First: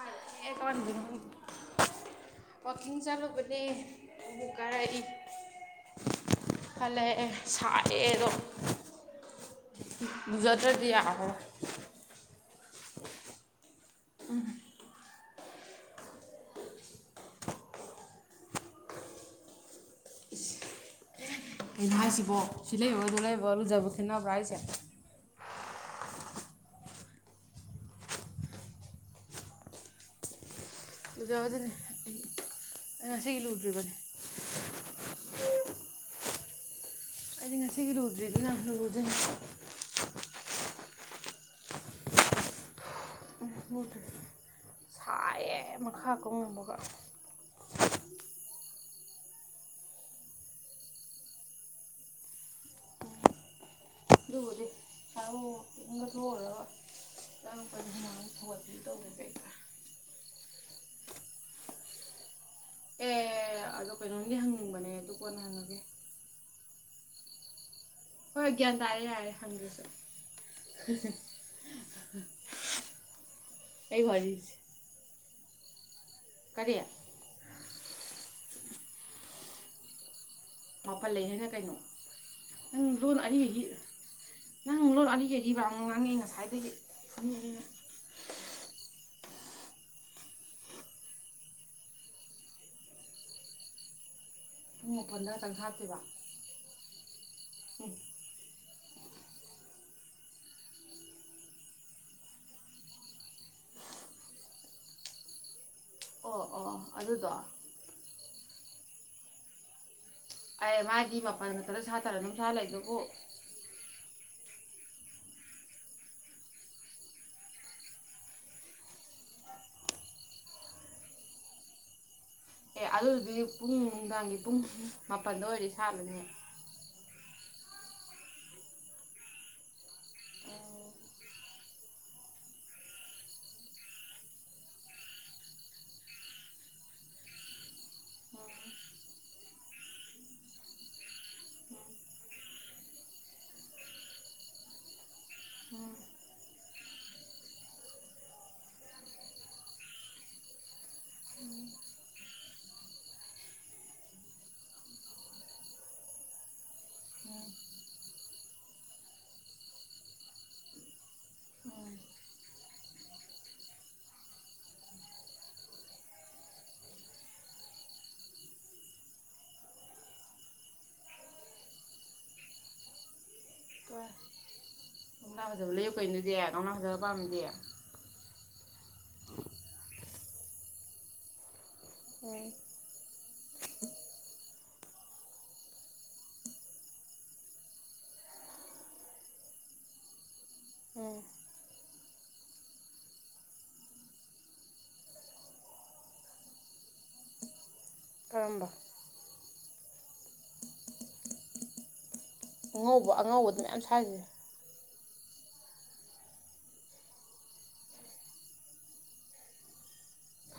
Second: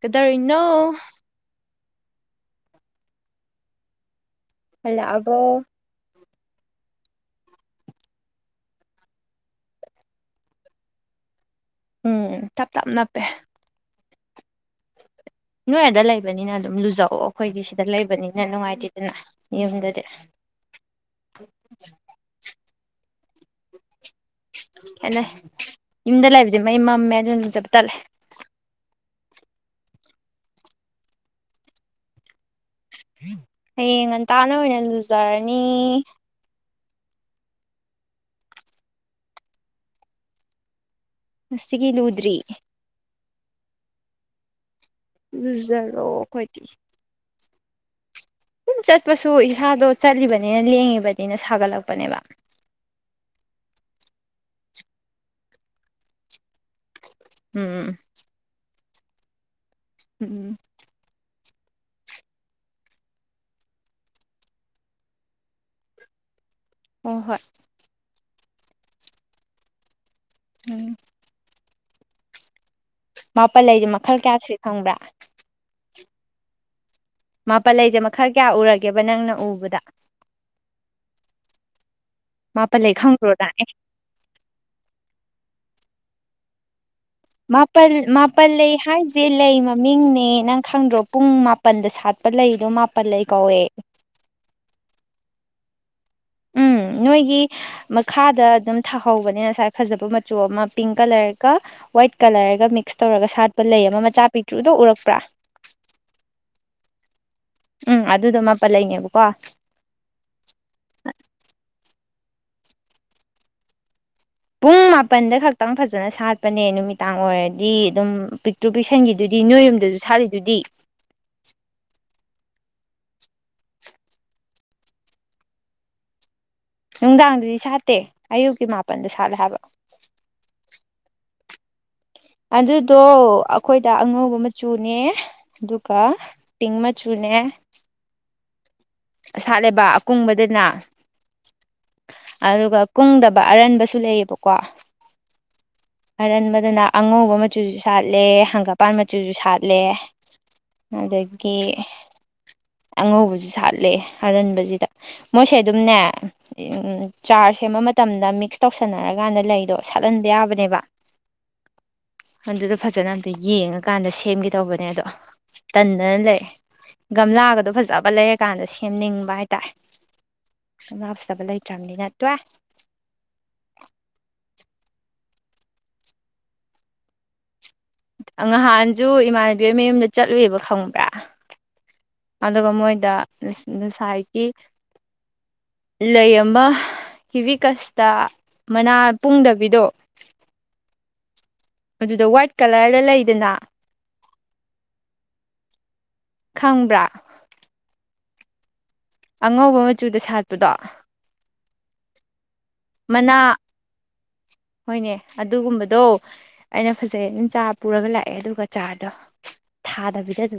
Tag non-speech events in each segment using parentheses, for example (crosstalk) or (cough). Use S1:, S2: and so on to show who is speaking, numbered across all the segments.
S1: ꯀꯗꯔꯣ ꯏꯟꯅꯣ
S2: ꯋꯥꯋꯥꯛꯀꯤꯡ ꯆꯥꯂꯨꯕꯅꯦ
S1: ꯍꯜꯂꯣ ꯑꯕꯣ
S2: ꯍꯜꯂꯛꯑ ꯑꯦ ꯁꯥꯏꯑꯦꯗꯣ ꯎꯖꯗ꯭ꯔꯗꯤ ꯌꯥꯔꯣꯏ
S1: ꯎꯝ ꯇꯞ ꯇꯞꯅꯞ ꯄꯦ
S2: ꯎꯝ
S1: ꯅꯣꯏ ꯑꯗ ꯂꯩꯕꯅꯤꯅ ꯑꯗꯨꯝ ꯂꯨꯖꯑꯣ ꯑꯩꯈꯣꯏꯒꯤ ꯁꯤꯗ ꯂꯩꯕꯅꯤꯅ ꯅꯨꯡꯉꯥꯏꯇꯦꯗꯅ ꯌꯨꯝꯗꯗꯤ
S2: ꯑꯩꯅ ꯍꯥꯏꯁꯤꯕꯣ ꯁꯤ ꯂꯩꯔꯗꯣ ꯂꯩ ꯣꯖꯕ
S1: ꯑꯦꯟꯅ ꯌꯨꯝꯗ ꯂꯩꯕꯗꯤ ꯃꯩ ꯃꯝꯃꯦ ꯑꯗꯨ ꯑꯗꯨꯝ ꯆꯞ ꯇꯠꯂꯦ
S2: ꯑꯗꯨ ꯌꯥꯎ ꯑꯗꯨꯅꯤ
S1: ꯍꯌꯦꯡ ꯉꯟꯇꯥꯅ ꯑꯣꯏꯅ ꯂꯨꯖꯔꯅꯤ
S2: ꯑꯩꯗꯤ ꯉꯁꯤꯒꯤ ꯔꯣꯗꯦ ꯑꯗꯨ ꯔꯨꯗꯅꯤ
S1: ꯃꯁꯒꯤ ꯂ ꯎꯗ꯭ꯔꯤ
S2: ꯍꯣꯗ
S1: ꯖꯔꯣꯑꯣ ꯑꯩꯈꯣꯏꯗꯤ ꯑꯗꯨꯨꯝ ꯆꯠꯄꯁꯨ ꯏꯁꯥꯗꯣ ꯆꯠꯂꯤꯕꯅꯤꯅ ꯂꯦꯡꯉꯤꯕꯅꯤꯅ ꯁꯥꯒꯠꯂꯛꯄꯅꯦꯕ
S2: ꯑꯗꯨꯔꯤ ꯊꯎ ꯏ ꯊꯣꯔ ꯇ ꯀ
S1: ꯎꯝ ꯎꯝ
S2: ꯀꯩꯅꯣꯝꯒꯤ ꯍꯪꯅꯤꯡꯕꯅꯦ ꯑꯗꯨ ꯀꯣꯟꯅ ꯍꯪꯉꯒꯦ
S1: ꯍ ꯍꯣꯏ
S2: ꯍꯣꯏ ꯇꯔꯦ ꯌꯥꯔꯦ ꯍ ꯁ
S1: ꯎꯝ
S2: ꯎ
S1: ꯃꯥꯄꯜ ꯂꯩꯗꯤ ꯃꯈꯜ ꯀꯌꯥ ꯁꯨꯏ ꯈꯪꯕ꯭ꯔꯥ
S2: ꯀꯔꯤꯌꯥ
S1: ꯃꯥꯄꯜ ꯂꯩꯁꯦ ꯃꯈꯜ ꯀꯌꯥ ꯎꯔꯒꯦꯕ ꯅꯪꯅ ꯎꯕꯗ
S2: ꯃꯥꯄꯜ ꯂꯩ ꯍꯥꯏꯅ ꯀꯩꯅꯣ ꯅꯪ
S1: ꯃꯥꯄꯜꯂꯩ
S2: ꯂꯣꯟ
S1: ꯈꯪꯕ꯭ꯔꯣ
S2: ꯑꯅꯤ
S1: ꯅꯪ
S2: ꯅꯪ ꯂꯣꯟ ꯑꯅꯤꯒꯤ ꯍꯤꯕ ꯉꯥꯡꯉꯦ ꯉꯁꯥꯏꯗꯒꯤ ꯃꯤ ꯑꯅꯤꯅ
S1: ꯃꯥꯄꯜ ꯃꯥꯄꯜꯂꯩ ꯍꯥꯏ ꯁꯦ ꯂꯩ ꯃꯃꯤꯡꯅꯦ ꯅꯪ ꯈꯪꯗ꯭ꯔꯣ ꯄꯨꯡ ꯃꯥꯄꯜꯗ ꯁꯥꯠꯄ ꯂꯩꯗꯣ ꯃꯥꯄꯜ ꯂꯩ ꯀꯧꯋꯦ
S2: ꯄꯨꯡ ꯃꯥꯄꯟꯗ ꯈꯛꯇꯪ ꯁꯥꯠꯇꯨꯏꯕ
S1: ꯎꯝ ꯅꯣꯏꯒꯤ ꯃꯈꯥꯗ ꯑꯗꯨꯝ ꯊꯥꯍꯧꯕꯅꯤ ꯉꯁꯥꯏ ꯐꯖꯕ ꯃꯆꯨ ꯑꯃ ꯄꯤꯡ ꯀꯂꯔꯒ ꯋꯥꯏꯠ ꯀꯂꯔꯒ ꯃꯤꯛꯁ ꯇꯧꯔꯒ ꯁꯥꯠꯄ ꯂꯩ ꯑꯃ ꯃꯆꯥ ꯄꯤꯛꯇ꯭ꯔꯨꯗꯣ ꯎꯔꯛꯄ꯭ꯔꯥ
S2: ꯑꯣ ꯑꯣ ꯑꯗꯨꯗꯣ
S1: ꯎꯝ ꯑꯗꯨꯗꯣ ꯃꯥꯄ ꯂꯩꯅꯦꯕꯀꯣ
S2: ꯈꯔ ꯅꯨꯡꯁꯥ ꯂꯩꯗꯨꯕꯨ
S1: ꯄꯨꯡ ꯃꯥꯄꯜꯗ ꯈꯛꯇꯪ ꯐꯖꯟꯅ ꯁꯥꯠꯄꯅꯦ ꯅꯨꯃꯤꯗꯥꯡ ꯑꯣꯏꯔꯗꯤ ꯑꯗꯨꯝ ꯄꯤꯛꯇ꯭ꯔꯨ ꯄꯤꯛꯁꯟꯈꯤꯗꯨꯗꯤ ꯅꯣꯏ ꯌꯨꯝꯗꯁꯨ ꯁꯥꯠꯂꯤꯗꯨꯗꯤ
S2: ꯑꯦ ꯑꯂꯨꯗꯤ ꯄꯨꯡ ꯅꯨꯡꯗꯥꯡꯒꯤ ꯄꯨꯡ ꯃꯥꯄꯜꯗ ꯑꯣꯏꯗꯤ ꯁꯥꯕꯅꯦ
S1: ꯅꯨꯡꯗꯥꯡꯗꯨꯗꯤ ꯁꯥꯠꯇꯦ ꯑꯌꯨꯛꯀꯤ ꯃꯥꯄꯜꯗ ꯁꯥꯠꯂꯦ ꯍꯥꯏꯕ
S2: ꯑ
S1: ꯑꯗꯨꯗꯣ ꯑꯩꯈꯣꯏꯗ ꯑꯉꯧꯕ ꯃꯆꯨꯅꯦ ꯑꯗꯨꯒ ꯄꯤꯡ ꯃꯆꯨꯅꯦ ꯁꯥꯠꯂꯦꯕ ꯑꯀꯨꯡꯕꯗꯅ ꯑꯗꯨꯒ ꯀꯨꯡꯗꯕ ꯑꯔꯟꯕꯁꯨ ꯂꯩꯌꯦꯕꯀꯣ
S2: ꯎꯝ
S1: ꯑꯔꯟꯕꯗꯅ ꯑꯉꯧꯕ ꯃꯆꯨꯁꯨ ꯁꯥꯠꯂꯦ ꯍꯪꯒꯠꯄꯥꯟ ꯃꯆꯨꯁꯨ ꯁꯥꯠꯂꯦ ꯑꯗꯒꯤ ꯑꯉꯧꯕꯁꯤ ꯁꯥꯠꯂꯦ ꯑꯟꯕꯁꯤꯗ ꯃꯣꯏꯁꯦ ꯑꯗꯨꯝꯅꯦ ꯆꯥꯔ ꯁꯦꯝꯕ ꯃꯇꯝꯗ ꯃꯤꯛꯁ ꯇꯧꯁꯟꯅꯔꯀꯥꯟꯗ ꯂꯩꯗꯣ ꯁꯥꯠꯍꯟꯕ ꯌꯥꯕꯅꯦꯕ
S2: ꯎꯝ ꯎꯝ
S1: ꯑꯗꯨꯗꯣ ꯐꯖꯟꯅ ꯑꯝꯇ ꯌꯦꯡꯉꯀꯥꯟꯗ ꯁꯦꯝꯒꯦꯗꯧꯕꯅꯦ ꯑꯗꯣ ꯇꯟꯗꯅ ꯂꯩꯔꯦ ꯒꯝꯂꯥꯒ ꯑꯗꯣ ꯐꯖꯕ ꯂꯩꯔꯀꯥꯟꯗ ꯁꯦꯝꯅꯤꯡꯕ ꯍꯥꯏꯇꯥꯔꯦꯅ ꯐꯖꯕ ꯂꯩꯇ꯭ꯔꯕꯅꯤ ꯇꯣꯛꯑꯦ
S2: ꯍ ꯀꯧꯅꯥ ꯐꯖꯕ ꯂꯩꯌ ꯀꯩꯅꯗꯤ ꯀꯧꯅꯥ ꯐꯖꯕ ꯄꯥꯝꯃꯤꯗꯤ
S1: ꯉꯍꯥꯟꯁꯨ ꯏꯃꯥꯟꯅꯕꯤ ꯃꯌꯨꯝꯗ ꯆꯠꯂꯨꯏꯕ ꯈꯪꯕ꯭ꯔꯥ
S2: ꯎꯝ
S1: ꯑꯗꯨꯒ ꯃꯣꯏꯗ ꯉꯁꯥꯏꯒꯤ ꯂꯩ ꯑꯃ ꯀꯤꯕꯤꯀꯁꯇ ꯃꯅꯥ ꯄꯨꯡꯗꯕꯤꯗꯣ
S2: ꯎꯝ
S1: ꯑꯗꯨꯗ ꯋꯥꯏꯠ ꯀꯂꯔꯗ ꯂꯩꯗꯅ ꯈꯪꯕ꯭ꯔꯥ
S2: ꯀꯔꯝꯕ
S1: ꯑꯉꯧꯕ ꯃꯆꯨꯗ ꯁꯥꯠꯄꯗꯣ
S2: ꯑꯉꯧꯕ
S1: ꯃꯅꯥ
S2: ꯑꯉꯧꯕꯗꯨꯅꯦ ꯃꯌꯥꯝ ꯁꯥꯏꯖꯦ
S1: ꯍꯣꯏꯅꯦ ꯑꯗꯨꯒꯨꯝꯕꯗꯣ ꯑꯩꯅ ꯐꯖꯩ ꯑꯗꯨꯝ ꯆꯥ ꯄꯨꯔꯒ ꯂꯥꯛꯑꯦ ꯑꯗꯨꯒ ꯆꯥꯗꯣ ꯊꯥꯗꯕꯤ ꯗ ꯑꯗꯨ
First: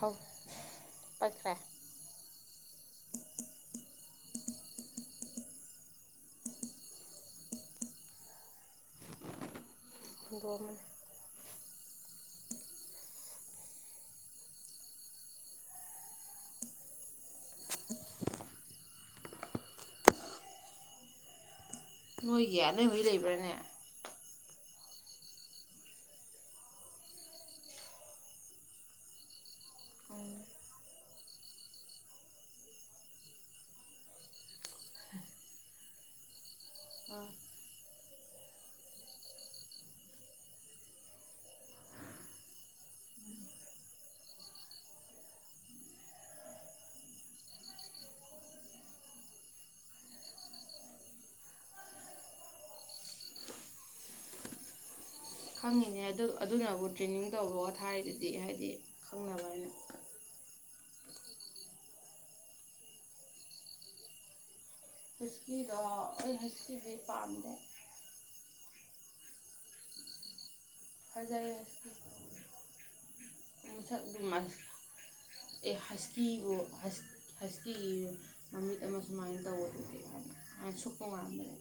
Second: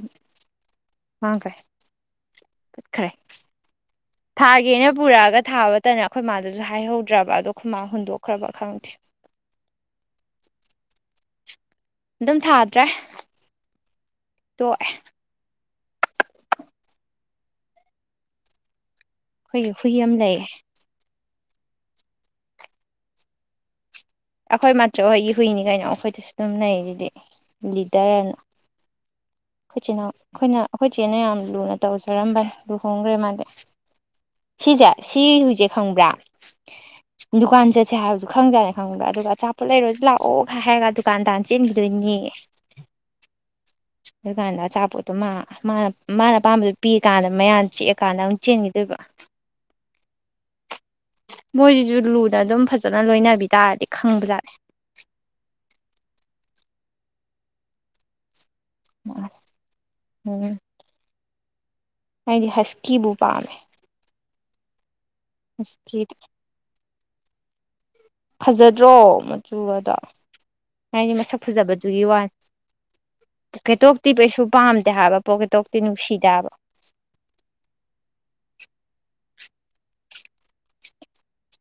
S1: ꯃꯥꯡꯈ꯭ꯔꯦ
S2: ꯄꯠꯈ꯭ꯔꯦ
S1: ꯄꯠꯈ꯭ꯔꯦ ꯊꯥꯒꯦꯅ ꯄꯨꯔꯛꯑꯒ ꯊꯥꯕꯇꯅ ꯑꯩꯈꯣꯏ ꯃꯥꯗꯨꯁꯨ ꯍꯥꯏꯍꯧꯗ꯭ꯔꯕ ꯑꯗꯣ ꯑꯩꯈꯣꯏ ꯃꯥ ꯍꯨꯟꯗꯣꯛꯈ꯭ꯔꯕ ꯈꯪꯗꯦ
S2: ꯍꯨꯟꯗꯣꯛꯑꯝꯕꯅꯤ
S1: ꯑꯗꯨꯝ ꯊꯥꯗ꯭ꯔꯦ ꯇꯣꯛꯑꯦ ꯑꯩꯈꯣꯏꯒꯤ ꯍꯨꯏ ꯑꯃ ꯂꯩꯌꯦ
S2: ꯅꯣꯏꯒꯤ ꯅꯣꯏ ꯍꯨꯏ ꯂꯩꯕ꯭ꯔꯥꯅꯦ
S1: ꯑꯩꯈꯣꯏ ꯃꯆꯧ ꯍꯣꯏꯒꯤ ꯍꯨꯏꯅꯤ ꯀꯩꯅꯣ ꯑꯩꯈꯣꯏꯗꯁꯨ ꯑꯗꯨꯝ ꯂꯩ ꯑꯗꯨꯗꯤ ꯂꯤꯗꯔꯅ ꯑꯩꯈꯣꯏ ꯏꯆꯤꯅꯥꯎ
S2: ꯎꯝ
S1: ꯑꯩꯈꯣꯏꯅ ꯑꯩꯈꯣꯏ ꯏꯆꯦꯅ ꯌꯥꯝ ꯂꯨꯅ ꯇꯧꯖꯔꯝꯕꯅꯦ ꯂꯨꯍꯣꯡꯈ꯭ꯔꯦ ꯃꯥꯜꯂꯦ ꯁꯤꯁꯦ ꯁꯤ ꯍꯨꯏꯖꯦ ꯈꯪꯕ꯭ꯔꯥ
S2: ꯑꯥ
S1: ꯗꯨꯀꯥꯟ ꯆꯠꯁꯦ ꯍꯥꯏꯔꯁꯨ ꯈꯪꯖꯥꯠꯅꯦ ꯈꯪꯕ꯭ꯔꯥ ꯑꯗꯨꯒ ꯑꯆꯥꯄꯣꯠ ꯂꯩꯔꯣꯁꯨ ꯂꯥꯛꯑꯣ ꯍꯥꯏꯔꯒ ꯗꯨꯀꯥꯟꯗꯥꯥꯟ ꯆꯦꯟꯈꯤꯗꯣꯏꯅꯤ ꯑꯗꯨꯀꯥꯟꯗ ꯑꯆꯥꯄꯣꯠꯇꯣ ꯃꯥ ꯃꯥꯅ ꯃꯥꯅ ꯑꯄꯥꯝꯕꯗꯨꯣ ꯄꯤꯔꯀꯥꯟꯗ ꯃꯌꯥꯌꯥꯝ ꯆꯤꯛꯑꯀꯥꯟꯗ ꯑꯃꯨꯛ ꯆꯦꯟꯈꯤꯗꯣꯏꯕ ꯃꯣꯏꯁꯤꯁꯨ ꯂꯨꯅ ꯑꯗꯨꯝ ꯐꯖꯅ ꯂꯣꯏꯅꯕꯤ ꯇꯥꯔꯗꯤ ꯈꯪꯕꯖꯥꯠꯂꯦ
S2: ꯈꯪꯉꯤꯅꯦ ꯑꯗꯨꯅꯕꯨ ꯇ꯭ꯔꯦꯅꯤꯡ ꯇꯧꯕ ꯋꯥ ꯊꯥꯏꯔꯤꯗꯨꯗꯤ ꯍꯥꯏ
S1: ꯃꯅꯦ ꯎꯝ ꯑꯩꯗꯤ ꯍꯁꯀꯤꯕꯨ ꯄꯥꯝꯃꯦ
S2: ꯍꯁꯀꯤꯗꯣ ꯑꯩ ꯍꯧ ꯄꯥꯝꯗ
S1: ꯐꯖꯗ꯭ꯔꯣ ꯃꯆꯨꯒꯗ
S2: ꯐꯖꯩꯁꯛ
S1: ꯄꯣꯀꯦꯇꯣꯛꯇꯤ ꯀꯩꯁꯨ ꯄꯥꯝꯗꯦ ꯍꯥꯏꯕ ꯄꯣꯀꯦꯇꯣꯛꯇꯤ ꯅꯨꯡꯁꯤꯗꯦ ꯍꯥꯏꯕ
S2: ꯍꯁꯕꯨ ꯍꯁꯀꯤꯒꯤ ꯃꯃꯤꯠ ꯑꯃ ꯁꯨꯃꯥꯏꯅ ꯁꯄꯃꯗ (unintelligible)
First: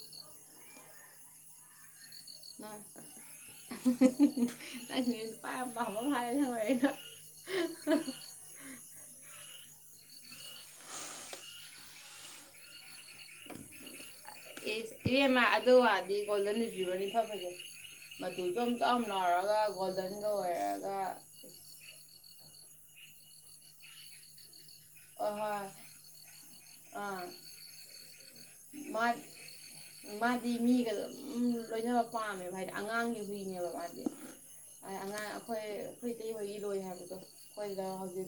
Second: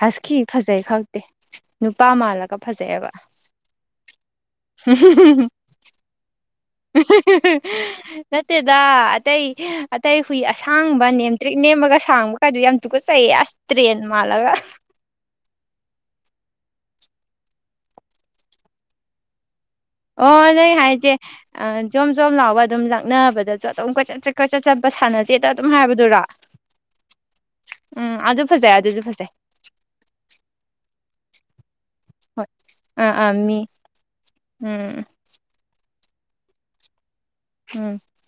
S1: ꯍꯁꯈꯤ ꯐꯖꯩ ꯈꯪꯇꯦ ꯅꯨꯄꯥ ꯃꯥꯜꯂꯒ
S2: ꯅꯪ
S1: ꯐꯖꯩꯑꯦꯕ
S2: ꯅꯪꯁꯦ ꯅꯨꯄꯥ ꯌꯥꯝ ꯄꯥꯝꯕ ꯃꯥꯜꯂꯦ ꯅꯪ ꯑꯣꯏꯔꯤꯗꯣ
S1: ꯅꯠꯇꯦꯗ ꯑꯇꯩ ꯑꯇꯩ ꯍꯨꯏ ꯑꯁꯥꯡꯕ ꯅꯦꯝꯇ꯭ꯔꯤꯛ ꯅꯦꯝꯃꯒ ꯁꯥꯡꯕ ꯀꯩ ꯌꯥꯝ ꯇꯨ ꯀꯁ ꯑꯁꯇ꯭ꯔꯤꯅ ꯃꯥꯂꯒ
S2: ꯑꯦ ꯏꯕꯦꯝꯃ ꯑꯗꯨ ꯑꯣꯏꯔꯗꯤ ꯀꯣꯣꯟꯗ ꯨ꯭ꯕꯅꯤ ꯊꯝ ꯐꯁꯦ ꯃꯗꯨꯗꯣ ꯑꯃꯇ ꯑꯃ ꯂꯥꯎꯔꯒ
S1: ꯑꯣ ꯅꯣꯏ ꯍꯥꯏꯁꯦ ꯑ ꯖꯣꯝ ꯖꯣꯝ ꯂꯥꯎꯕ ꯑꯗꯨꯝ ꯂꯥꯛ ꯅꯕꯗꯥ ꯆ ꯆ ꯆꯠ ꯆꯠꯄ
S2: ꯍꯣꯏ
S1: ꯁꯥꯟꯅꯖꯦꯗ
S2: ꯍꯣꯏ
S1: ꯑꯗꯨꯝ ꯍꯥꯏꯕꯗꯨꯔ
S2: ꯑꯥ
S1: ꯎꯝ ꯐꯖꯩ ꯑꯗꯨꯁꯨ
S2: ꯃꯥ
S1: ꯐꯖꯩ
S2: ꯃꯥꯗꯤ ꯃꯤꯒꯂ ꯂꯣꯏꯅꯕ
S1: ꯍꯣꯏ
S2: ꯄꯥꯝꯃꯦꯕ ꯍꯥꯏꯗꯤ
S1: ꯑꯥ
S2: ꯑꯉꯥꯡꯒꯤ
S1: ꯑꯥ ꯃꯤ
S2: ꯍꯨꯏꯅꯦꯕ ꯃꯥꯗꯤ
S1: ꯎꯝ
S2: ꯑꯉꯥꯡ ꯑꯩꯈꯣꯏ ꯈꯣꯏ ꯑꯣꯏ ꯔꯣ ꯍꯥꯏꯗꯣ ꯍꯈꯣꯏꯗ
S1: ꯎꯝ
S2: ꯍꯧꯖꯤ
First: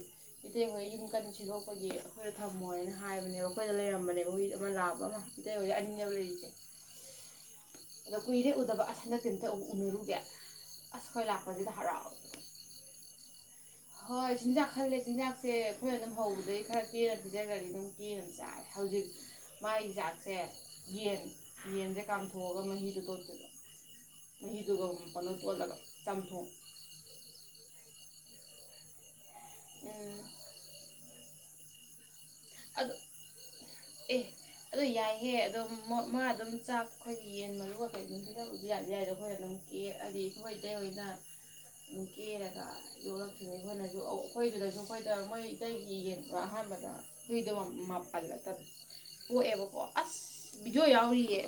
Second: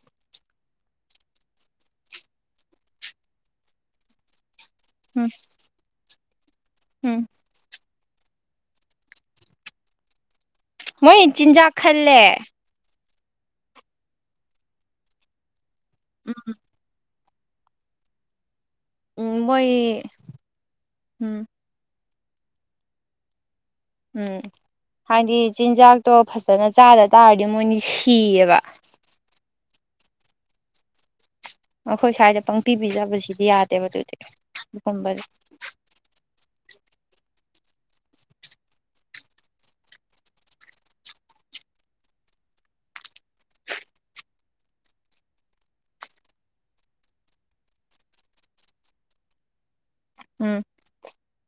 S2: ꯏꯊꯦꯡꯈ ꯌꯨꯝ ꯀꯟ ꯁꯤꯗꯣꯛꯄꯒꯤ ꯑꯩꯈꯣꯏꯗ ꯊꯝꯃꯣ ꯍꯥꯏꯅ ꯍꯥꯏꯕꯅꯦꯕ ꯑꯩꯈꯣꯏꯗ ꯂꯩꯔꯝꯕꯅꯦꯕ ꯑꯩꯈꯣꯏꯗ ꯃꯥꯕ
S1: ꯎꯝ ꯎꯝ
S2: ꯑꯗꯨ ꯑꯣꯏ ꯑꯅꯤꯕ ꯂꯩꯗꯤ
S1: ꯎꯝ
S2: ꯀꯨꯏꯔꯦꯎꯗꯕ ꯑꯁꯟꯗ ꯀꯝꯇ ꯑꯃꯨꯛ ꯎꯅꯔꯨꯒꯦ
S1: ꯃꯣꯏ
S2: ꯑꯩꯈꯣꯏ ꯂꯥꯛꯄꯁꯤꯗ
S1: ꯆꯤꯟꯖꯥꯛ
S2: ꯍꯔꯥꯎ
S1: ꯈꯜꯂꯦ
S2: ꯍꯣꯏ ꯆꯤꯟꯗ ꯈꯜꯦ ꯤꯟꯦ ꯑꯩꯈꯣꯏ ꯑꯗꯨꯝ
S1: ꯎꯝ
S2: ꯍꯧꯗꯩ ꯈꯔ ꯆꯦꯔ ꯐꯤꯗꯒꯗꯤ ꯑꯗꯨꯝ ꯀꯦꯅ ꯆꯥꯔꯦ ꯍꯧꯖꯤꯛ
S1: ꯎꯝ
S2: ꯃꯥꯏꯒꯤ
S1: ꯃꯣꯏ
S2: ꯆꯥꯛꯁꯦ ꯌꯦꯟ
S1: ꯎꯝ
S2: ꯌꯦꯟꯁꯦ ꯀꯝ ꯒ ꯃ ꯍꯔ ꯊꯔꯇꯒ
S1: ꯎꯝ ꯍꯥꯏꯗꯤ ꯆꯤꯟꯖꯥꯛꯇꯣ
S2: ꯆꯝꯊꯣꯡ
S1: ꯐꯖꯅ ꯆꯥꯗ ꯇꯥꯔꯗꯤ ꯃꯣꯏꯅꯤ ꯀꯤꯌꯦꯕꯥ
S2: ꯎꯝ
S1: ꯑꯣꯈꯣꯏ ꯁꯥꯏꯗ ꯄꯪꯇꯤ
S2: ꯑꯗꯣ
S1: ꯄꯤꯖꯕꯁꯤꯗꯤ ꯌꯥꯔꯦ
S2: ꯑꯦ ꯑꯗꯨꯣ ꯌꯥꯏꯍꯦ ꯑꯗꯨꯝ ꯃꯥ ꯑꯗꯨꯝ ꯆꯥꯛ ꯑꯩꯈꯣꯏꯒꯤ ꯌꯦꯟ ꯃꯔꯨꯒ ꯀꯩ ꯅꯨꯡꯁꯤꯗꯕꯗꯤ ꯌꯥꯗꯤ ꯌꯥꯏꯗꯦ ꯑꯩꯈꯣꯏꯅ ꯑꯗꯨꯝ ꯀꯦ ꯍꯥꯏꯗꯤ ꯑꯩꯈꯈꯣꯏ ꯏꯇꯩ ꯑꯣꯏꯅ ꯑꯗꯨꯝ ꯀꯦꯔꯒ ꯌꯣꯛꯂꯛꯈꯤꯕꯅꯤ ꯑꯩꯈꯣꯏꯅꯁꯨ ꯑꯩꯈꯣꯏꯗꯨꯗꯁꯨ ꯑꯩꯈꯣꯏꯗ ꯃꯣꯏ ꯏꯇꯩꯒꯤ ꯌꯦꯟꯗ ꯑꯍꯥꯟꯕꯗ ꯍꯨꯏꯗꯕ ꯃꯥꯄꯜꯂꯛꯇꯕ ꯑꯣ ꯑꯦꯕ ꯀꯣ ꯑꯁ
S1: ꯎꯝ
S2: ꯕꯤꯖꯣ ꯌꯥꯎꯔꯤꯌꯦ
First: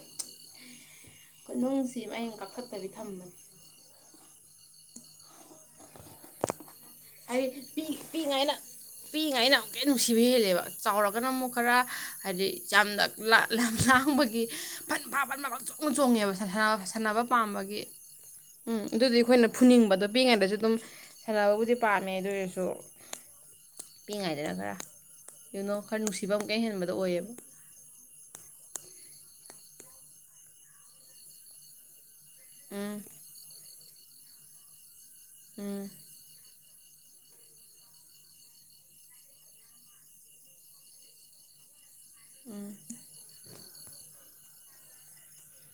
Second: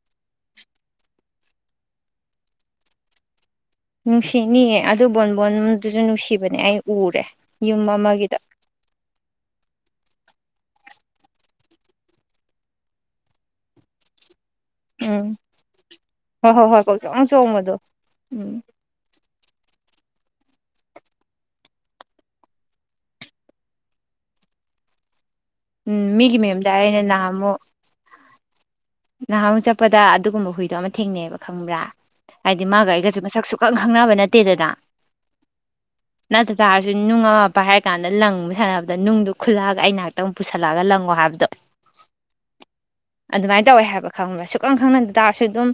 S2: ꯣꯏ ꯅꯨꯡꯁꯤ ꯃꯌꯦꯡ ꯀꯥꯊꯛꯇꯕꯤ ꯊꯝꯕꯅꯤ
S1: ꯅꯨꯡꯁꯤꯅꯤꯌꯦꯦ ꯑꯗꯨ ꯃꯗꯨꯁꯨ ꯅꯨꯡꯁꯤꯕꯅꯦ ꯑꯩ ꯎꯔꯦ ꯌꯨꯝ ꯑꯃꯒꯤꯗ
S2: ꯄꯤꯛꯏꯉꯥꯏꯩꯅ ꯑꯃꯨꯛꯀꯩ ꯅꯨꯡꯁꯤꯕ ꯍꯦꯜꯂꯦꯕ ꯆꯥꯎꯔꯒꯅ ꯑꯃꯨꯛ ꯈꯔ ꯍꯥꯏꯗꯤ ꯌꯥꯝꯅ ꯂꯝ ꯁꯥꯡꯕꯒꯤ ꯐꯟ ꯐꯥ
S1: ꯎꯝ
S2: ꯐꯟ ꯑꯃꯀꯛ ꯆꯣꯡꯅ ꯆꯣꯡꯉꯦꯕ
S1: ꯍꯣꯏ ꯍꯣꯏ ꯍꯣꯏ
S2: ꯁꯥꯟꯅꯕ
S1: ꯀꯣꯛꯆꯣꯡ ꯆꯣꯡꯕꯗꯣ
S2: ꯄꯥꯝꯕꯒꯤ ꯎꯝ ꯑꯗꯨꯗꯤ ꯑꯩꯈꯣꯏꯅ ꯐꯨꯅꯤꯡꯕꯗꯣ ꯄꯛꯉꯩꯗꯁꯨ ꯑꯗꯨꯝ ꯁꯥꯟꯅꯕꯕꯨꯗꯤ ꯄꯥꯝꯃꯦ ꯑꯗꯨꯔꯁꯨ ꯄꯤꯛꯉꯥꯏꯗꯅ ꯈꯔ ꯌꯨꯅꯣ ꯈꯔ
S1: ꯎꯝ
S2: ꯅꯨꯡꯁꯤꯕ
S1: ꯃꯤꯒꯤ
S2: ꯑꯃꯨꯛꯀ
S1: ꯃꯌꯨꯝꯗ
S2: ꯍꯦꯟꯕꯗꯣ
S1: ꯑꯩꯅ
S2: ꯑꯣꯏꯌꯦꯕ
S1: ꯅꯍꯥꯟꯃꯨꯛ ꯅꯍꯥꯟ ꯆꯠꯄꯗ ꯑꯗꯨꯒꯨꯝꯕ ꯍꯨꯏꯗꯣ ꯑꯃ ꯊꯦꯡꯅꯩꯑꯕ ꯈꯪꯕ꯭ꯔꯥ ꯍꯥꯏꯗꯤ ꯃꯥꯒ
S2: ꯎꯝ
S1: ꯑꯩꯒꯁꯦ ꯃꯁ ꯁꯁꯨꯨꯛ ꯈꯪꯅꯕ ꯅꯠꯇꯦꯗꯗꯥ
S2: ꯑꯦꯝ
S1: ꯆꯥꯔꯁꯨ ꯅꯨꯡ ꯑꯃ ꯄꯥꯏ ꯍꯥꯏꯔ ꯀꯥꯟꯗ ꯂꯪ ꯁꯥꯟꯅꯕꯗ ꯅꯨꯡꯗ ꯈꯨꯜꯂꯛꯑꯒ ꯑꯩ ꯉꯥꯏꯍꯥꯛꯇꯪ ꯄꯨꯁꯜꯂꯛꯑꯒ ꯂꯪꯉꯣ ꯍꯥꯏꯕꯗꯣ
S2: ꯎꯝ
S1: ꯑꯗꯨꯃꯥꯏꯅ ꯇꯧꯋꯦ ꯍꯥꯏꯕ ꯈꯪꯕ ꯁꯨꯛꯈꯪ ꯈꯪꯅꯗ ꯇꯥꯔꯁꯨ ꯑꯗꯨꯝ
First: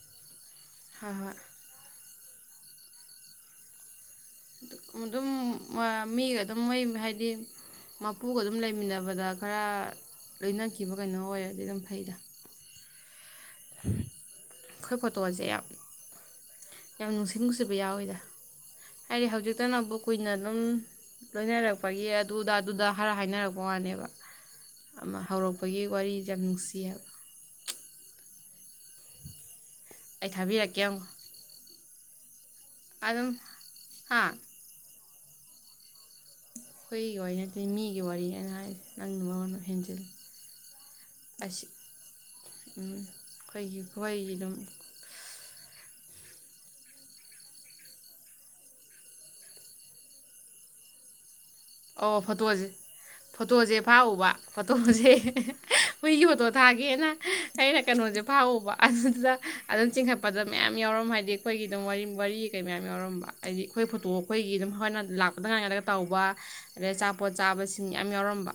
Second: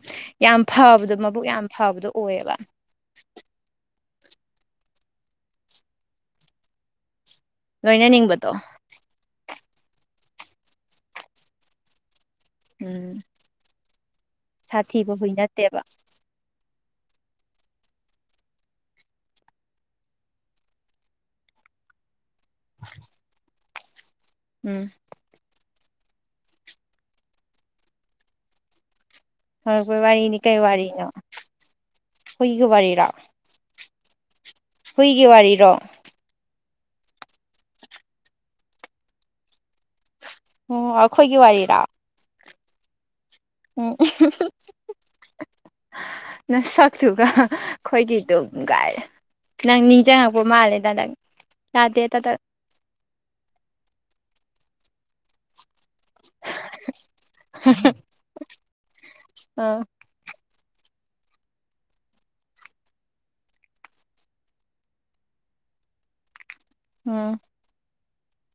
S1: ꯌꯥꯝ
S2: ꯍꯣꯏ
S1: ꯐꯕꯗꯣ
S2: ꯍꯣꯏ
S1: ꯃꯕꯨꯛ ꯌꯥꯝ ꯐꯕꯗꯣ ꯑꯣ ꯑꯣꯏ
S2: ꯑꯗꯨꯝ ꯃꯤꯒ ꯑꯗꯨꯝ ꯃꯣꯏ ꯍꯥꯏꯗꯤ ꯃꯄꯨꯒ
S1: ꯂꯣꯏꯅꯅꯤꯡꯕꯗꯣ
S2: ꯑꯗꯨꯝ ꯂꯩꯃꯤꯟꯅꯕꯗ ꯈꯔ ꯂꯣꯏꯅꯈꯤꯕ ꯀꯩꯅꯣ ꯑꯣꯏꯔꯗꯤ ꯑꯗꯨꯝ ꯐꯩꯗ
S1: ꯎꯝ
S2: ꯑꯩꯈꯣꯏ
S1: ꯁꯥꯊꯤꯕ ꯍꯨꯏ
S2: ꯐꯣꯇꯣꯁꯦ ꯌꯥꯝ
S1: ꯅꯠꯇꯦꯕ
S2: ꯌꯥꯝ ꯅꯨꯡꯁꯤ ꯅꯨꯡꯁꯤꯕ ꯌꯥꯎꯋꯤꯗ ꯍꯥꯏꯗꯤ ꯍꯧꯖꯤꯛꯇꯅ ꯑꯃꯕꯨꯛ ꯀꯨꯏꯅ ꯑꯗꯨꯝ ꯂꯣꯏꯅꯔꯛꯄꯒꯤ ꯗꯨꯗꯥ ꯗꯨꯗꯥ ꯍꯔ ꯍꯥꯏꯅꯔꯛ ꯃꯕꯅꯦꯕ
S1: ꯎꯝ
S2: ꯑꯃ ꯍꯧꯔꯛꯄꯒꯤ ꯋꯥꯔꯤ ꯌꯥꯝ ꯅꯨꯡꯁꯤꯌꯦꯕ
S1: ꯍꯣꯏ
S2: ꯑꯩ
S1: ꯋꯥꯔꯤꯅꯤ ꯀꯩ
S2: ꯊꯥꯕꯤꯔꯛꯀꯦ ꯑꯃꯨꯛ
S1: ꯋꯥꯔꯤꯅꯣ ꯍꯨꯏꯒ ꯋꯥꯔꯤꯔꯥ
S2: ꯍꯥꯥ
S1: ꯍꯨꯏꯒꯤ ꯋꯥꯔꯤꯔꯣ
S2: ꯑꯩꯈꯣꯏꯒꯤ ꯋꯥꯔꯤ ꯅꯠꯇꯦ ꯃꯤꯒꯤ ꯋꯥꯔꯤꯅꯦꯅ ꯍꯥꯏꯁ ꯅꯪꯒꯤ ꯃꯔꯣꯟ ꯍꯦꯟꯖꯤꯜꯂꯤ
S1: ꯑꯣ ꯑꯩꯈꯣꯏꯒꯤ ꯋꯥꯔꯤꯔꯥ
S2: ꯎꯝ ꯑꯩꯈꯣꯏꯒꯤ ꯑꯩꯣꯏꯒꯤ ꯑꯗꯨꯝ
S1: ꯅꯪ ꯁꯛꯇꯨꯒ ꯑꯩꯈꯣꯏꯒꯤ ꯑꯗꯨꯝ ꯅꯪ ꯅꯤꯡꯁꯤꯡꯉꯛꯄ ꯃꯥꯜꯂꯦꯗ ꯅꯪ ꯌꯥꯗꯦ
S2: ꯑꯣ
S1: ꯇꯗꯛ
S2: ꯐꯣꯇꯣꯁꯦ ꯐꯣꯇꯣꯁꯦ ꯐꯥꯛꯎꯕ ꯐꯣꯇꯣꯁꯦ ꯃꯣꯏ ꯌꯣꯇꯣ ꯊꯥꯒꯦꯅ ꯑꯩꯅ ꯀꯩꯅꯣꯁꯦ ꯐꯥ ꯎꯕ ꯑꯗꯨꯗꯨꯗ
S1: ꯑꯥ
S2: ꯑꯗꯨꯝ ꯆꯤꯡꯈꯠꯄꯗ ꯃꯌꯥꯝ ꯌꯥꯎꯔꯝꯕ ꯍꯥꯏꯗꯤ ꯑꯩꯈꯣꯏꯒꯤ ꯑꯗꯨꯝ ꯋꯥꯔꯤ ꯀꯩ ꯃꯌꯥꯝ ꯌꯥꯎꯔꯝꯕ ꯍꯥꯏꯗꯤ ꯑꯩꯈꯣꯏ ꯐꯣꯇꯣ ꯑꯩꯈꯣꯏꯒꯤ ꯑꯗꯨꯝ ꯍꯣꯏꯅ ꯂꯥꯛꯄꯗ ꯉꯥꯏꯅꯗꯒ ꯇꯧꯕ ꯑꯗꯩ ꯑꯆꯥꯄꯣꯠ
S1: ꯎꯝ
S2: ꯆꯥꯕꯁꯤꯡ ꯌꯥꯝ ꯌꯥꯎꯔꯝꯕ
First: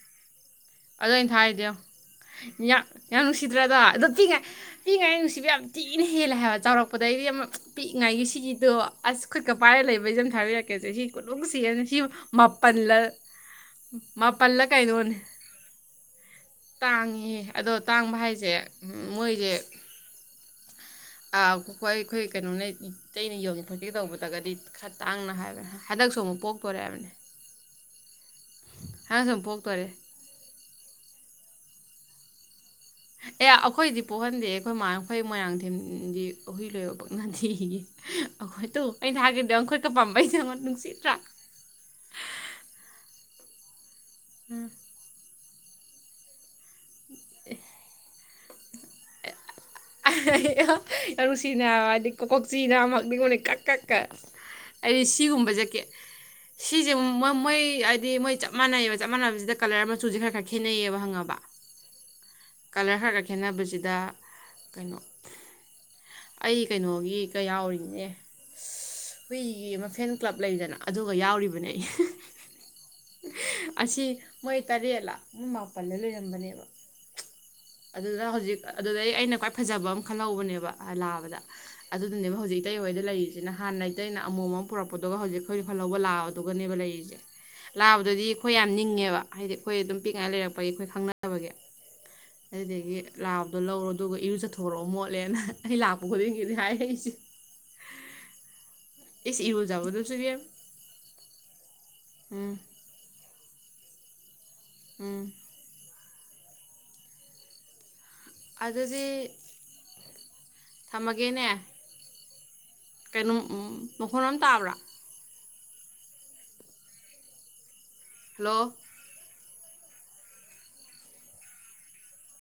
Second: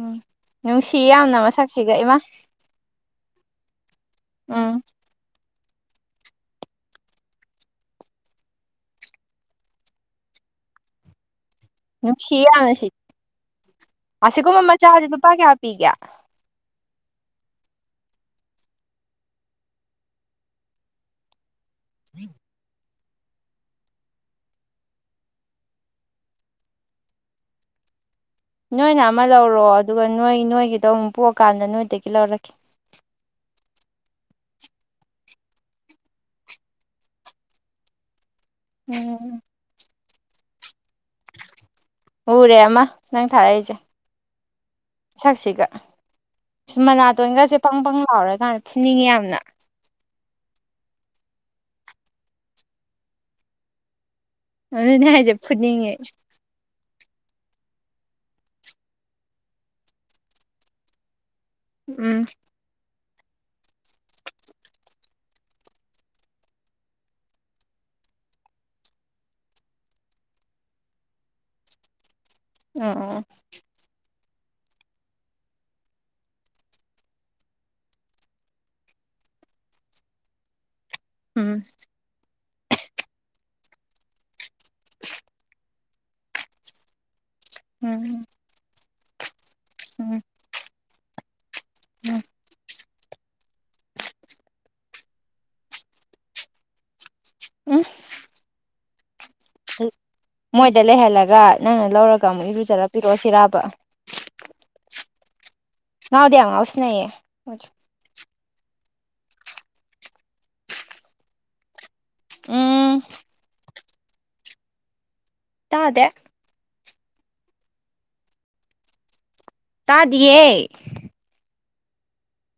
S1: ꯎꯝ ꯅꯨꯡꯁꯤ
S2: ꯑꯗꯣ ꯑꯩꯅ
S1: ꯌꯥꯝꯅ
S2: ꯊꯥꯔꯤꯗꯣ ꯌꯦꯡꯉꯣ
S1: ꯃꯁꯛꯁꯤꯒ ꯏꯃꯥ
S2: ꯌꯥꯝ ꯅꯨꯡꯁꯤꯗ꯭ꯔ ꯑꯗꯣ ꯑꯗꯨ ꯄꯤꯛꯏꯉꯥꯏ
S1: ꯎꯝ
S2: ꯄꯤꯛꯏꯉꯥꯏ ꯅꯨꯡꯁꯤꯕ ꯌꯥꯝ ꯊꯤꯅ ꯍꯦꯜꯂꯦ ꯍꯥꯏꯕ ꯆꯥꯎꯔꯛꯄꯗꯩꯗꯤ ꯑꯃ ꯄꯤꯛꯏꯉꯥꯏꯒꯤ ꯁꯤꯒꯤꯗꯣ ꯑꯁ ꯈꯨꯠꯀ ꯄꯥꯏꯔꯒ ꯂꯩꯕꯩꯁꯨꯝ ꯊꯥꯕꯤꯔꯛꯀꯦꯁꯦ ꯁꯤ ꯈꯨꯅꯨꯡꯁꯤ (unintelligible) ꯁꯤ
S1: ꯁꯤ ꯌꯥꯝꯅ ꯁꯤ
S2: ꯃꯥꯄꯜꯂ
S1: ꯑꯁꯤꯒꯨꯝꯕ
S2: ꯃꯥꯄꯜꯂ
S1: ꯃꯆꯥꯁꯤ ꯂꯨꯄꯥ ꯀꯌꯥ ꯄꯤꯒꯦ
S2: ꯇꯥꯡꯉꯤꯍꯦ ꯑꯗꯣ ꯇꯥꯡꯕ ꯍꯥꯏꯁꯦ ꯃꯣꯏꯁꯦ ꯑ ꯈꯣꯏ ꯑꯩꯈꯣꯏ ꯀꯩꯅꯣ ꯂꯩ ꯑꯇꯩꯩꯅ ꯌꯣꯟꯂꯤ ꯈꯣꯠꯒꯦ ꯇꯧꯕꯗꯒꯗꯤ ꯈꯔ ꯇꯥꯡꯅ ꯍꯥꯏꯕ ꯍꯟꯗꯛꯁꯨ ꯑꯃꯨꯛ ꯄꯣꯛꯇꯣꯔꯦ ꯍꯥꯏꯕꯅꯤ
S1: ꯅꯣꯏꯅ ꯑꯃ ꯂꯧꯔꯣ ꯑꯗꯨꯒ ꯅꯣꯏ ꯅꯣꯏꯒꯤꯗꯣ ꯑꯃꯨꯛ ꯄꯣꯛꯑꯀꯥꯟꯗ ꯅꯣꯏꯗꯒꯤ ꯂꯧꯔꯈꯤ
S2: ꯀ ꯑꯩꯈꯣꯏꯗꯤ ꯄꯣꯛꯍꯟꯗꯦ ꯑꯩꯈꯣꯏ ꯃꯥꯈꯣꯏ ꯃꯣꯏꯔꯥꯡꯊꯦꯝꯗꯤ ꯍꯨꯏ ꯂꯣꯏꯕ ꯄꯛꯅꯗꯦꯌꯦ (unintelligible) ꯇꯨ ꯑꯩꯩ
S1: ꯎꯝ
S2: ꯊꯥꯒ꯭ꯔꯤꯗꯣ ꯌꯦꯡꯉꯨ ꯈꯨꯠ ꯄꯝꯕꯩ ꯁꯦ ꯌꯦꯡꯉꯨ ꯅꯨꯡꯁꯤꯗ꯭ꯔꯥ
S1: ꯎꯔꯦ ꯑꯃ ꯅꯪ ꯊꯥꯔꯛꯏꯁꯦ ꯁꯛꯁꯤꯒ ꯃꯅꯥꯇꯣꯟꯒꯁꯦ ꯄꯪ ꯄꯪ ꯂꯥꯎꯔ ꯀꯥꯟ ꯐꯨꯅꯤꯡꯉꯤ ꯌꯥꯝꯅ
S2: ꯑꯔꯨꯁꯤꯅ ꯍꯥꯏꯗꯤ ꯀꯣꯀꯣꯛ ꯆꯤꯅ ꯃꯤꯉꯣꯅꯤ ꯀꯛ ꯀꯛ ꯀꯛ
S1: ꯑꯗꯨꯅꯦ ꯍꯥꯏꯖꯦ ꯐꯨꯅꯤꯡꯉꯦ
S2: ꯁꯤꯁꯦ ꯃꯣꯏ ꯃꯣꯏ ꯍꯥꯏꯗꯤ ꯃꯣꯏ ꯆꯞ ꯃꯥꯟꯅꯩꯕ ꯆꯞ ꯃꯥꯟꯅꯕꯁꯤꯗ ꯀꯂꯔ ꯃꯆꯨꯁꯦ ꯈꯔ ꯈꯔ ꯈꯦꯠꯅꯩꯌꯦꯕ ꯍꯪꯉꯕ
S1: ꯎꯝ
S2: ꯀꯂꯔ ꯈꯔꯒ ꯈꯦꯠꯅꯕꯁꯤꯗ ꯀꯩꯅꯣ ꯑꯩ ꯀꯩꯅꯣꯒꯤꯒ ꯌꯥꯎꯔꯤꯅꯦ ꯍꯨꯏꯒꯤ ꯃꯐꯦꯟ ꯀ꯭ꯂꯕ ꯂꯩꯗꯅ ꯑꯗꯨꯒ ꯌꯥꯎꯔꯤꯕꯅꯦ ꯑꯩ
S1: ꯑ ꯑ ꯑ
S2: ꯑꯁꯤ ꯃꯣꯏ ꯇꯔꯦꯂꯥ ꯃꯣꯏ ꯃꯥꯄꯜꯂ ꯂꯩꯔꯝꯕꯅꯦꯕ ꯑꯗꯨꯗ ꯍꯧꯖꯤꯛ ꯑꯗꯨꯗꯩ ꯑꯩꯅ ꯈ꯭ꯋꯥꯏ ꯐꯖꯕ ꯑꯃ ꯈꯜꯍꯧꯕꯅꯦꯕ ꯂꯥꯕꯗ
S1: ꯎꯝ
S2: ꯑꯗꯨꯗꯨꯅꯦꯕ ꯍꯧꯖꯤꯛ ꯏꯇꯩ ꯍꯣꯏꯗ ꯂꯩꯔꯤꯁꯤꯅ ꯍꯥꯟꯅ ꯏꯇꯩꯅ ꯑꯃꯣꯝ ꯑꯃ ꯄꯨꯔꯛꯄꯗꯨꯒ ꯍꯧꯖꯤꯛ ꯑꯩꯈꯣꯏ ꯈꯜꯍꯧꯕ ꯂꯥꯕꯗꯨꯒꯅꯦꯕ ꯂꯩꯔꯤꯁꯦ ꯂꯥꯕꯗꯨꯗꯤ
S1: ꯎꯝ
S2: ꯑꯩꯈꯣꯏ ꯌꯥꯝ ꯅꯤꯡꯉꯦꯕ ꯍꯥꯏꯗꯤ ꯑꯩꯈꯣꯏ ꯑꯗꯨꯝ
S1: ꯎꯝ
S2: ꯄꯤꯛꯅꯤꯉꯥꯏ ꯂꯩꯔꯛꯄꯒꯤ ꯑꯩꯈꯣꯏ ꯈꯪꯅꯕꯒꯤ
S1: ꯎꯝ
S2: ꯑꯗꯨꯗꯒꯤ ꯂꯥꯛꯕꯗꯣ ꯂꯧꯔꯣ ꯑꯗꯨꯒ ꯏꯔꯨ ꯆꯠꯊꯣꯔꯛꯑꯣ ꯃꯣꯠꯂꯦꯅ ꯑꯩ ꯂꯥꯛꯄ ꯈꯨꯗꯤꯡꯒꯤꯅꯤ ꯍꯥꯏ ꯑꯩꯁꯦ
S1: ꯎꯝ
S2: ꯏꯔꯨꯖꯕꯗꯨꯁꯨ ꯏꯕꯦꯝ
S1: ꯃꯣꯏꯗ ꯂꯩꯍꯜꯂꯒ ꯅꯪꯅ ꯂꯧꯔꯒ ꯑꯃꯨꯛ
S2: ꯎꯝ
S1: ꯏꯔꯨꯖꯔ ꯄꯤꯔꯛꯑꯣ ꯁꯤꯔꯥꯕ
S2: ꯎꯝ
S1: ꯉꯎꯗꯉ ꯍꯧꯁꯅꯌꯦꯦ
S2: ꯑꯗꯨꯗꯤ ꯊꯝꯃꯒꯦꯅꯦ
S1: ꯎꯝ
S2: ꯀꯩꯅꯣ ꯃꯈꯣꯟꯣꯝ ꯇꯥꯕ꯭ꯔꯥ
S1: ꯇꯗꯦ
S2: ꯍꯜꯂꯣ
S1: ꯇꯥꯗꯦ